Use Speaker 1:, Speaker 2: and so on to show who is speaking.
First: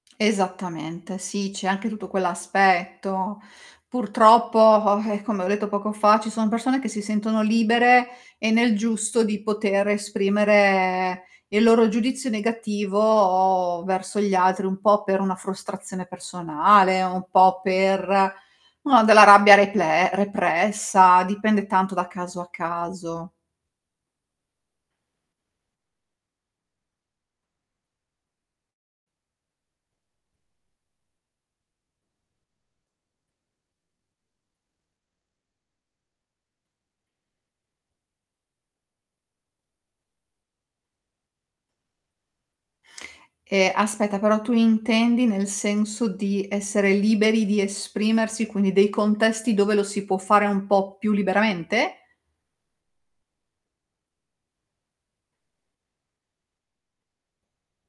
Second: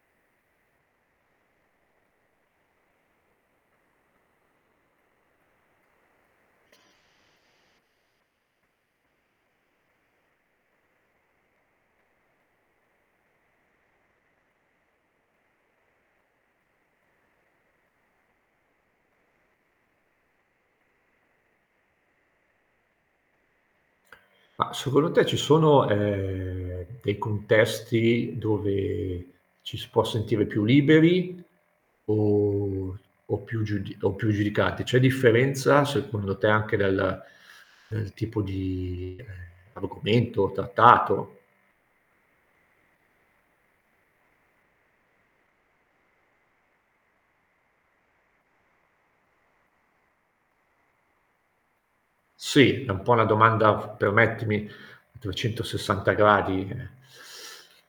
Speaker 1: Esattamente, sì, c'è anche tutto quell'aspetto. Purtroppo, vabbè, come ho detto poco fa ci sono persone che si sentono libere e nel giusto di poter esprimere il loro giudizio negativo verso gli altri, un po' per una frustrazione personale, un po' per, mah, della rabbia reple repressa, dipende tanto da caso a caso.
Speaker 2: Mah, secondo te ci sono, ehm, dei contesti dove ci si può sentire più liberi o o più giudi o più giudicati? C'è differenza secondo te anche dal del tipo di argomento trattato?
Speaker 1: Ehm, aspetta, però tu intendi nel senso di essere liberi di esprimersi, quindi dei contesti dove lo si può fare un po' più liberamente?
Speaker 2: Sì, è un po' una domanda, f permettimi, a 360 gradi, ehm.